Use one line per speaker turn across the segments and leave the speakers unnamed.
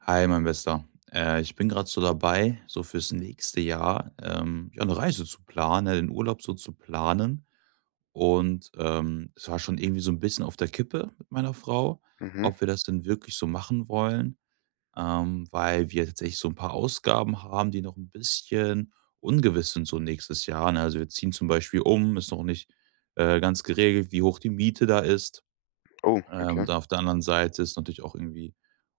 Hi, mein Bester. Ich bin gerade so dabei, so fürs nächste Jahr, ja, 'ne Reise zu planen, ne, den Urlaub so zu planen. Und, es war schon irgendwie so ein bisschen auf der Kippe mit meiner Frau,
Mhm.
ob wir das denn wirklich so machen wollen, weil wir tatsächlich so ein paar Ausgaben haben, die noch ein bisschen ungewiss sind so nächstes Jahr, ne? Also, wir ziehen zum Beispiel um, ist noch nicht, ganz geregelt, wie hoch die Miete da ist.
Oh,
Ähm,
okay.
dann auf der anderen Seite ist natürlich auch irgendwie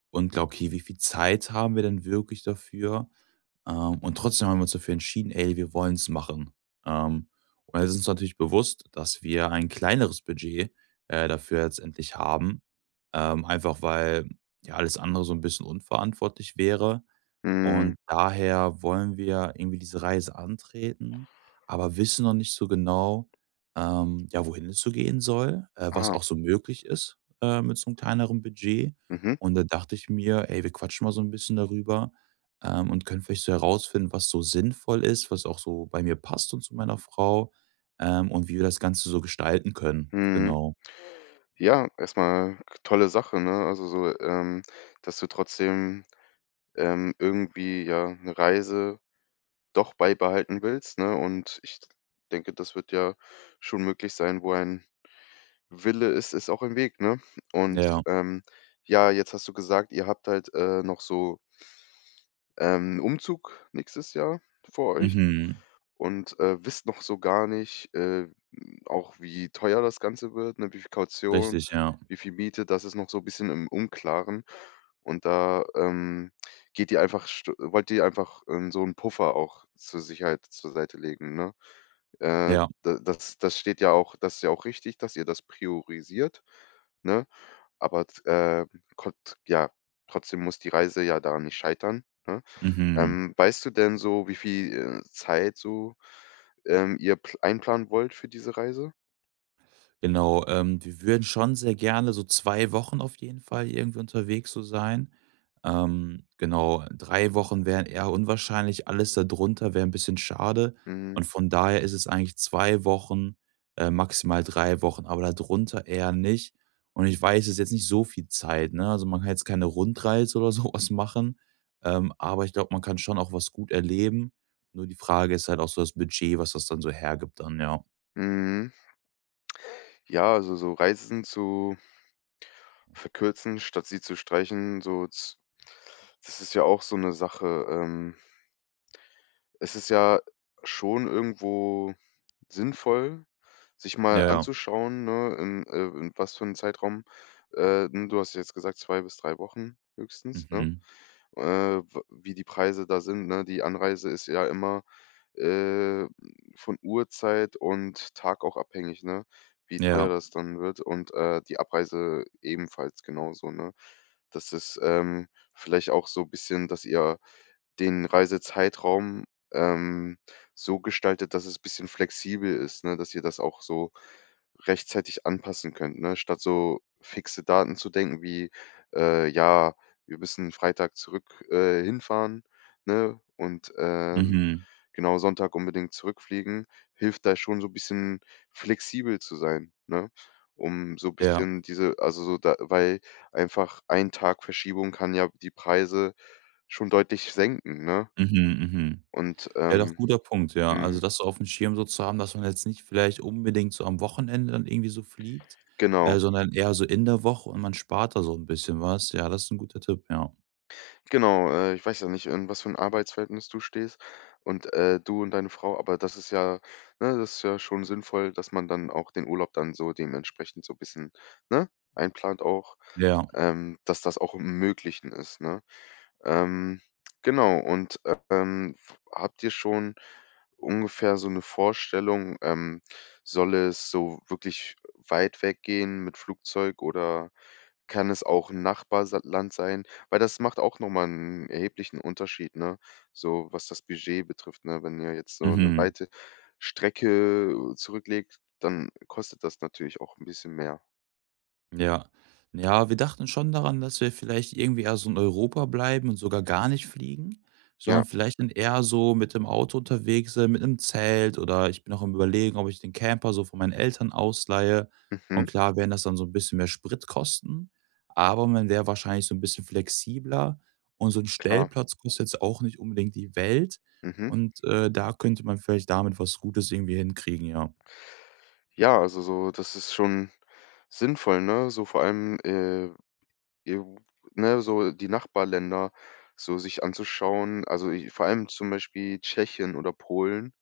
und glaube, okay, wie viel Zeit haben wir denn wirklich dafür? Und trotzdem haben wir uns dafür entschieden, ey, wir wollen es machen. Ähm, und es ist uns natürlich bewusst, dass wir ein kleineres Budget dafür letztendlich haben, einfach weil ja alles andere so ein bisschen unverantwortlich wäre.
Mhm.
Und daher wollen wir irgendwie diese Reise antreten, aber wissen noch nicht so genau, ja, wohin es so gehen soll, was
Ah,
auch so möglich ist, mit so einem kleineren Budget.
mhm,
Und da dachte ich mir: „Ey, wir quatschen mal so ein bisschen darüber, und können vielleicht so herausfinden, was so sinnvoll ist, was auch so bei mir passt und zu meiner Frau, und wie wir das Ganze so gestalten können."
mhm.
Genau.
Ja, erstmal k tolle Sache, ne? Also so, dass du trotzdem, irgendwie, ja, eine Reise doch beibehalten willst, ne? Und ich denke, das wird ja schon möglich sein. Wo ein Wille ist, ist auch ein Weg, ne? Und,
Ja.
ähm, ja, jetzt hast du gesagt, ihr habt halt, noch so, 'n Umzug nächstes Jahr vor euch?
Mhm.
Und, wisst noch so gar nicht, auch wie teuer das Ganze wird, ne, wie viel Kaution,
Richtig, ja.
wie viel Miete, das ist noch so ein bisschen im Unklaren. Und da, geht ihr einfach st wollt ihr einfach, so einen Puffer auch zur Sicherheit zur Seite legen, ne? Äh,
Ja.
da das steht ja auch das ist ja auch richtig, dass ihr das priorisiert, ne? Aber, t kont ja, trotzdem muss die Reise ja daran nicht scheitern, ne?
Mhm.
Weißt du denn so, wie viel, Zeit so, ihr pl einplanen wollt für diese Reise?
Genau, wir würden schon sehr gerne so 2 Wochen auf jeden Fall irgendwie unterwegs so sein. Genau, 3 Wochen wären eher unwahrscheinlich, alles darunter wäre ein bisschen schade
Mhm,
und von daher ist es eigentlich 2 Wochen, maximal 3 Wochen, aber darunter eher nicht und ich weiß, es ist jetzt nicht so viel Zeit, ne? Also, man kann jetzt keine Rundreise oder sowas machen, aber ich glaube, man kann schon auch was gut erleben. Nur die Frage ist halt auch so das Budget, was das dann so hergibt dann, ja.
mhm. Ja, also so Reisen zu verkürzen, statt sie zu streichen, so z das ist ja auch so eine Sache. Es ist ja schon irgendwo sinnvoll, sich mal
Ja, ja.
anzuschauen, ne, in was für 'n Zeitraum, du hast jetzt gesagt 2 bis 3 Wochen höchstens, ne?
Mhm.
Äh, w wie die Preise da sind, ne? Die Anreise ist ja immer, äh, von Uhrzeit und Tag auch abhängig, ne? Wie teuer
Ja.
das dann wird und, die Abreise ebenfalls genauso, ne? Das ist, vielleicht auch so ein bisschen, dass ihr den Reisezeitraum, ähm, so gestaltet, dass es bisschen flexibel ist, ne, dass ihr das auch so rechtzeitig anpassen könnt, ne? Statt so fixe Daten zu denken wie, „Ja, wir müssen Freitag zurück, hinfahren“, ne?
Mhm.
Genau, Sonntag unbedingt zurückfliegen, hilft da schon so ein bisschen flexibel zu sein, ne? Um so ein
Ja.
bisschen diese also so da weil einfach ein Tag Verschiebung kann ja die Preise schon deutlich senken, ne?
Mhm, mhm.
Und,
Ja, doch
ähm
guter Punkt, ja. Also,
mhm,
das so auf dem Schirm so zu haben, dass man jetzt nicht vielleicht unbedingt so am Wochenende dann irgendwie so fliegt,
genau.
sondern eher so in der Woche und man spart da so ein bisschen was. Ja, das ist ein guter Tipp, ja.
Genau, ich weiß ja nicht, in was für ein Arbeitsverhältnis du stehst und, du und deine Frau, aber das ist ja ne, das ist ja schon sinnvoll, dass man dann auch den Urlaub dann so dementsprechend so ein bisschen, ne, einplant auch.
Ja.
Dass das auch im Möglichen ist, ne? Ähm, genau und, f habt ihr schon ungefähr so eine Vorstellung, soll es so wirklich weit weggehen mit Flugzeug oder kann es auch ein Nachbarland sein? Weil das macht auch nochmal einen erheblichen Unterschied, ne, so was das Budget betrifft, ne? Wenn ihr jetzt so eine
Mhm.
weite Strecke zurücklegt, dann kostet das natürlich auch ein bisschen mehr.
Ja. Ja, wir dachten schon daran, dass wir vielleicht irgendwie eher so in Europa bleiben und sogar gar nicht fliegen, sondern
Ja,
vielleicht dann eher so mit dem Auto unterwegs sind, mit 'nem Zelt oder ich bin auch am Überlegen, ob ich den Camper so von meinen Eltern ausleihe. Und
mhm,
klar werden das dann so 'n bisschen mehr Sprit kosten, aber man wäre wahrscheinlich so 'n bisschen flexibler und so 'n
klar,
Stellplatz kostet jetzt auch nicht unbedingt die Welt
mhm.
und, da könnte man vielleicht damit was Gutes irgendwie hinkriegen, ja.
Ja, also so, das ist schon sinnvoll, ne? So vor allem, EU ne, so die Nachbarländer so sich anzuschauen. Also i vor allem zum Beispiel Tschechien oder Polen.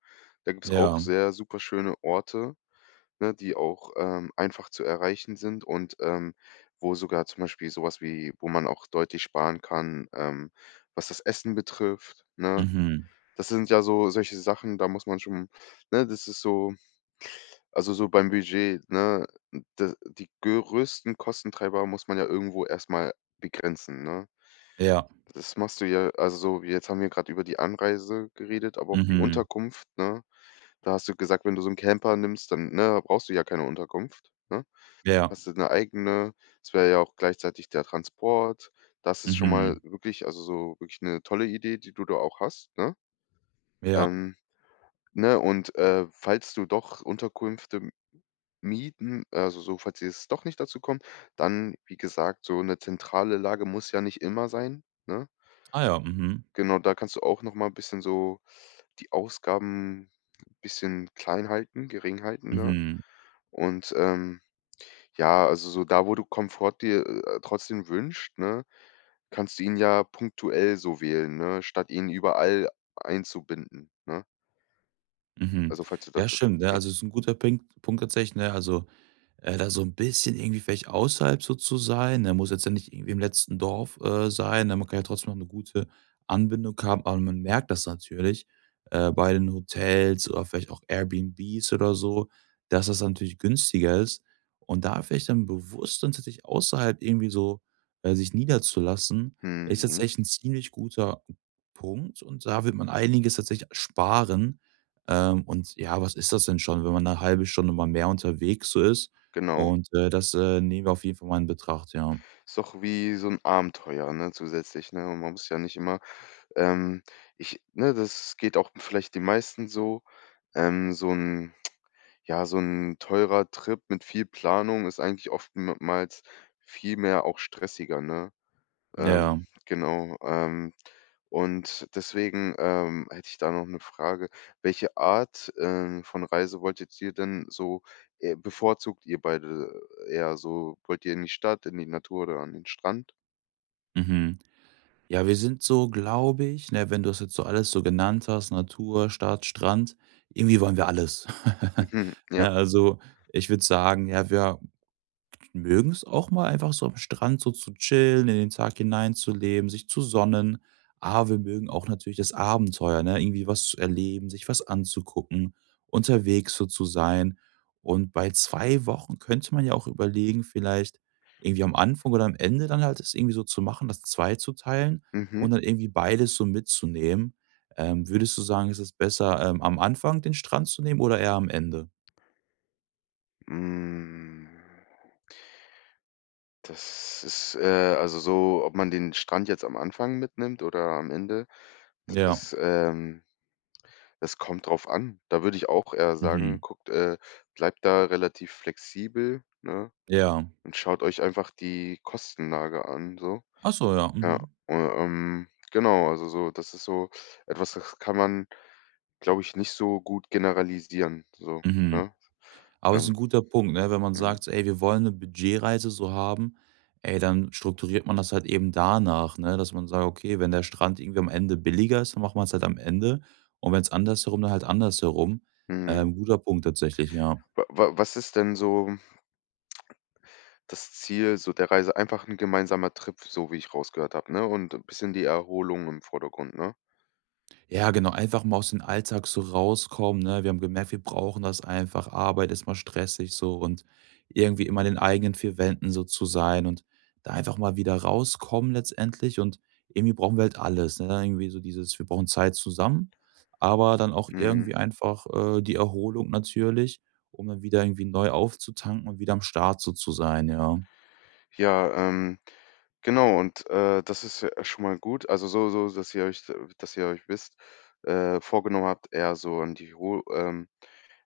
Da gibt's
Ja.
auch sehr super schöne Orte, ne, die auch, einfach zu erreichen sind und, wo sogar zum Beispiel sowas wie wo man auch deutlich sparen kann, was das Essen betrifft, ne?
Mhm.
Das sind ja so solche Sachen, da muss man schon ne, das ist so also, so beim Budget, ne? D die größten Kostentreiber muss man ja irgendwo erstmal begrenzen, ne?
Ja.
Das machst du ja also, so jetzt haben wir gerade über die Anreise geredet, aber auch die
Mhm.
Unterkunft, ne? Da hast du gesagt, wenn du so einen Camper nimmst, dann, ne, brauchst du ja keine Unterkunft, ne?
Ja.
Hast du eine eigene. Es wäre ja auch gleichzeitig der Transport. Das ist schon mal
Mhm.
wirklich also, so wirklich eine tolle Idee, die du da auch hast, ne?
Ja.
Ähm, ne, und, falls du doch Unterkünfte mieten, also so, falls es doch nicht dazu kommt, dann, wie gesagt, so eine zentrale Lage muss ja nicht immer sein, ne?
Ah ja, mhm.
Genau, da kannst du auch noch mal 'n bisschen so die Ausgaben ein bisschen klein halten, gering halten, ne?
Mhm.
Und, ähm, ja, also so da, wo du Komfort dir, trotzdem wünscht, ne, kannst du ihn ja punktuell so wählen, ne, statt ihn überall einzubinden, ne?
Mhm.
Also, falls du das
Ja,
wünschst.
stimmt, ne?
Ja.
Also, es ist ein guter Punkt tatsächlich, ne? Also, da so ein bisschen irgendwie vielleicht außerhalb so zu sein, ne? Muss jetzt ja nicht irgendwie im letzten Dorf, sein, ne? Man kann ja trotzdem noch eine gute Anbindung haben, aber man merkt das natürlich, bei den Hotels oder vielleicht auch Airbnbs oder so, dass das natürlich günstiger ist. Und da vielleicht dann bewusst dann tatsächlich außerhalb irgendwie so, sich niederzulassen, ist
Mhm,
tatsächlich ein ziemlich guter Punkt und da wird man einiges tatsächlich sparen. Und ja, was ist das denn schon, wenn man eine halbe Stunde mal mehr unterwegs so ist?
genau.
Und, das, nehmen wir auf jeden Fall mal in Betracht, ja.
Ist doch wie so 'n Abenteuer, ne, zusätzlich, ne? Und man muss ja nicht immer, ähm ich ne, das geht auch vielleicht den meisten so, so 'n ja, so 'n teurer Trip mit viel Planung ist eigentlich oftmals viel mehr auch stressiger, ne?
Ja,
Ähm, genau, und deswegen, hätte ich da noch 'ne Frage. Welche Art, von Reise wolltet ihr denn so bevorzugt ihr beide eher so? Wollt ihr in die Stadt, in die Natur oder an den Strand?
mhm. Ja, wir sind so, glaube ich, ne, wenn du es jetzt so alles so genannt hast, Natur, Stadt, Strand, irgendwie wollen wir alles.
Mhm, ja.
Ne, also, ich würde sagen, ja, wir mögen es auch mal einfach so am Strand so zu chillen, in den Tag hineinzuleben, sich zu sonnen. Aber wir mögen auch natürlich das Abenteuer, ne? Irgendwie was zu erleben, sich was anzugucken, unterwegs so zu sein. Und bei 2 Wochen könnte man ja auch überlegen, vielleicht irgendwie am Anfang oder am Ende dann halt es irgendwie so zu machen, das zwei zu teilen
Mhm.
und dann irgendwie beides so mitzunehmen. Würdest du sagen, ist es besser, am Anfang den Strand zu nehmen oder eher am Ende?
Hm. Das ist, also so, ob man den Strand jetzt am Anfang mitnimmt oder am Ende, das
Ja.
ist, das kommt drauf an. Da würde ich auch eher sagen,
Mhm.
guckt, bleibt da relativ flexibel, ne,
Ja.
und schaut euch einfach die Kostenlage an, so.
Ach so, ja.
Ja,
Mhm.
u genau, also so das ist so etwas, das kann man, glaube ich, nicht so gut generalisieren, so,
Mhm.
ne?
Aber es ist
Ähm,
ein guter Punkt, ne? Wenn man
mhm.
sagt: „Ey, wir wollen eine Budgetreise so haben", ey, dann strukturiert man das halt eben danach, ne, dass man sagt: „Okay, wenn der Strand irgendwie am Ende billiger ist, dann macht man es halt am Ende und wenn wenn's andersherum, dann halt andersherum."
Mhm.
Guter Punkt tatsächlich, ja.
Wa wa was ist denn so das Ziel so der Reise? Einfach 'n gemeinsamer Trip, so wie ich rausgehört habe, ne? Und 'n bisschen die Erholung im Vordergrund, ne?
Ja, genau, einfach mal aus dem Alltag so rauskommen, ne? Wir haben gemerkt, wir brauchen das einfach. Arbeit ist mal stressig so und irgendwie immer in den eigenen 4 Wänden so zu sein und da einfach mal wieder rauskommen letztendlich und irgendwie brauchen wir halt alles, ne? Irgendwie so dieses wir brauchen Zeit zusammen, aber dann auch
Mhm.
irgendwie einfach, die Erholung natürlich, um dann wieder irgendwie neu aufzutanken und wieder am Start so zu sein, ja.
Ja, ähm, genau und, das ist ja schon mal gut. Also, so so, dass ihr euch wisst vorgenommen habt, eher so an die Ruhe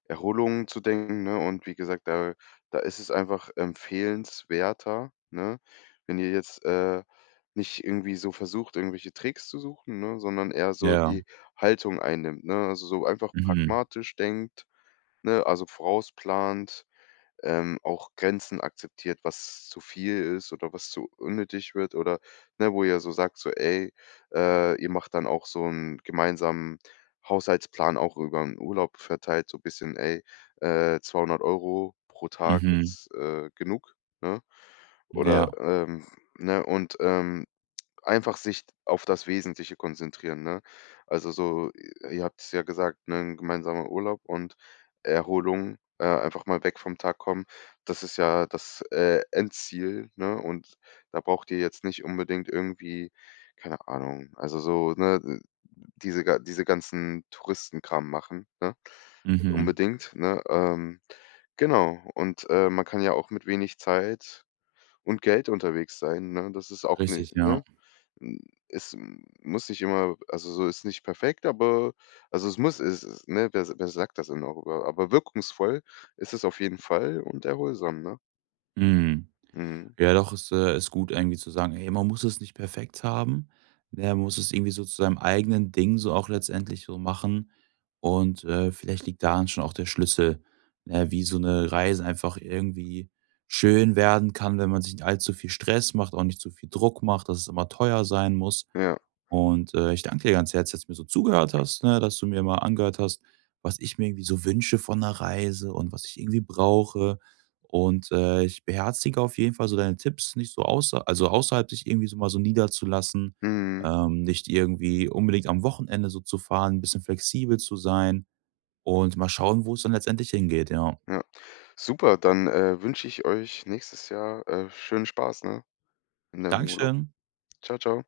Erholung zu denken, ne? Und wie gesagt, da da ist es einfach empfehlenswerter, ne, wenn ihr jetzt, nicht irgendwie so versucht, irgendwelche Tricks zu suchen, ne, sondern eher so
Ja.
die Haltung einnimmt, ne? Also, so einfach
Mhm.
pragmatisch denkt, ne, also vorausplant auch Grenzen akzeptiert, was zu viel ist oder was zu unnötig wird oder, ne, wo ihr so sagt, so: „Ey, ihr macht dann auch so einen gemeinsamen Haushaltsplan auch über 'n Urlaub verteilt, so ein bisschen, ey, 200 € pro Tag
Mhm.
ist, genug“, ne? Oder,
Ja.
ne, Einfach sich auf das Wesentliche konzentrieren, ne? Also so, i ihr habt es ja gesagt, ne, 'n gemeinsamer Urlaub und Erholung, einfach mal weg vom Tag kommen. Das ist ja das, Endziel, ne? Und da braucht ihr jetzt nicht unbedingt irgendwie, keine Ahnung, also so, ne, diese ga diese ganzen Touristenkram machen, ne?
Mhm.
Unbedingt, ne? Genau. Und, man kann ja auch mit wenig Zeit und Geld unterwegs sein, ne? Das ist auch 'ne
Richtig, ja.
ne? Hm, es m muss nicht immer also, so ist nicht perfekt, aber also, es muss es es ne, wer wer sagt das denn darüber? Aber wirkungsvoll ist es auf jeden Fall und erholsam, ne?
Mhm.
Mhm.
Ja, doch, ist gut irgendwie zu sagen: „Hey, man muss es nicht perfekt haben, ne? Man muss es irgendwie so zu seinem eigenen Ding so auch letztendlich so machen." Und, vielleicht liegt daran schon auch der Schlüssel, ne, wie so eine Reise einfach irgendwie schön werden kann, wenn man sich nicht allzu viel Stress macht, auch nicht zu viel Druck macht, dass es immer teuer sein muss.
Ja.
Und, ich danke dir ganz herzlich, dass du mir so zugehört hast, ne, dass du mir mal angehört hast, was ich mir irgendwie so wünsche von einer Reise und was ich irgendwie brauche. Und, ich beherzige auf jeden Fall so deine Tipps, nicht so außerhalb sich irgendwie so mal so niederzulassen,
Mhm.
nicht irgendwie unbedingt am Wochenende so zu fahren, ein bisschen flexibel zu sein und mal schauen, wo es dann letztendlich hingeht, ja.
Ja. Super, dann, wünsche ich euch nächstes Jahr, schönen Spaß, ne, in deinem Urlaub.
Dankeschön.
Ciao, ciao.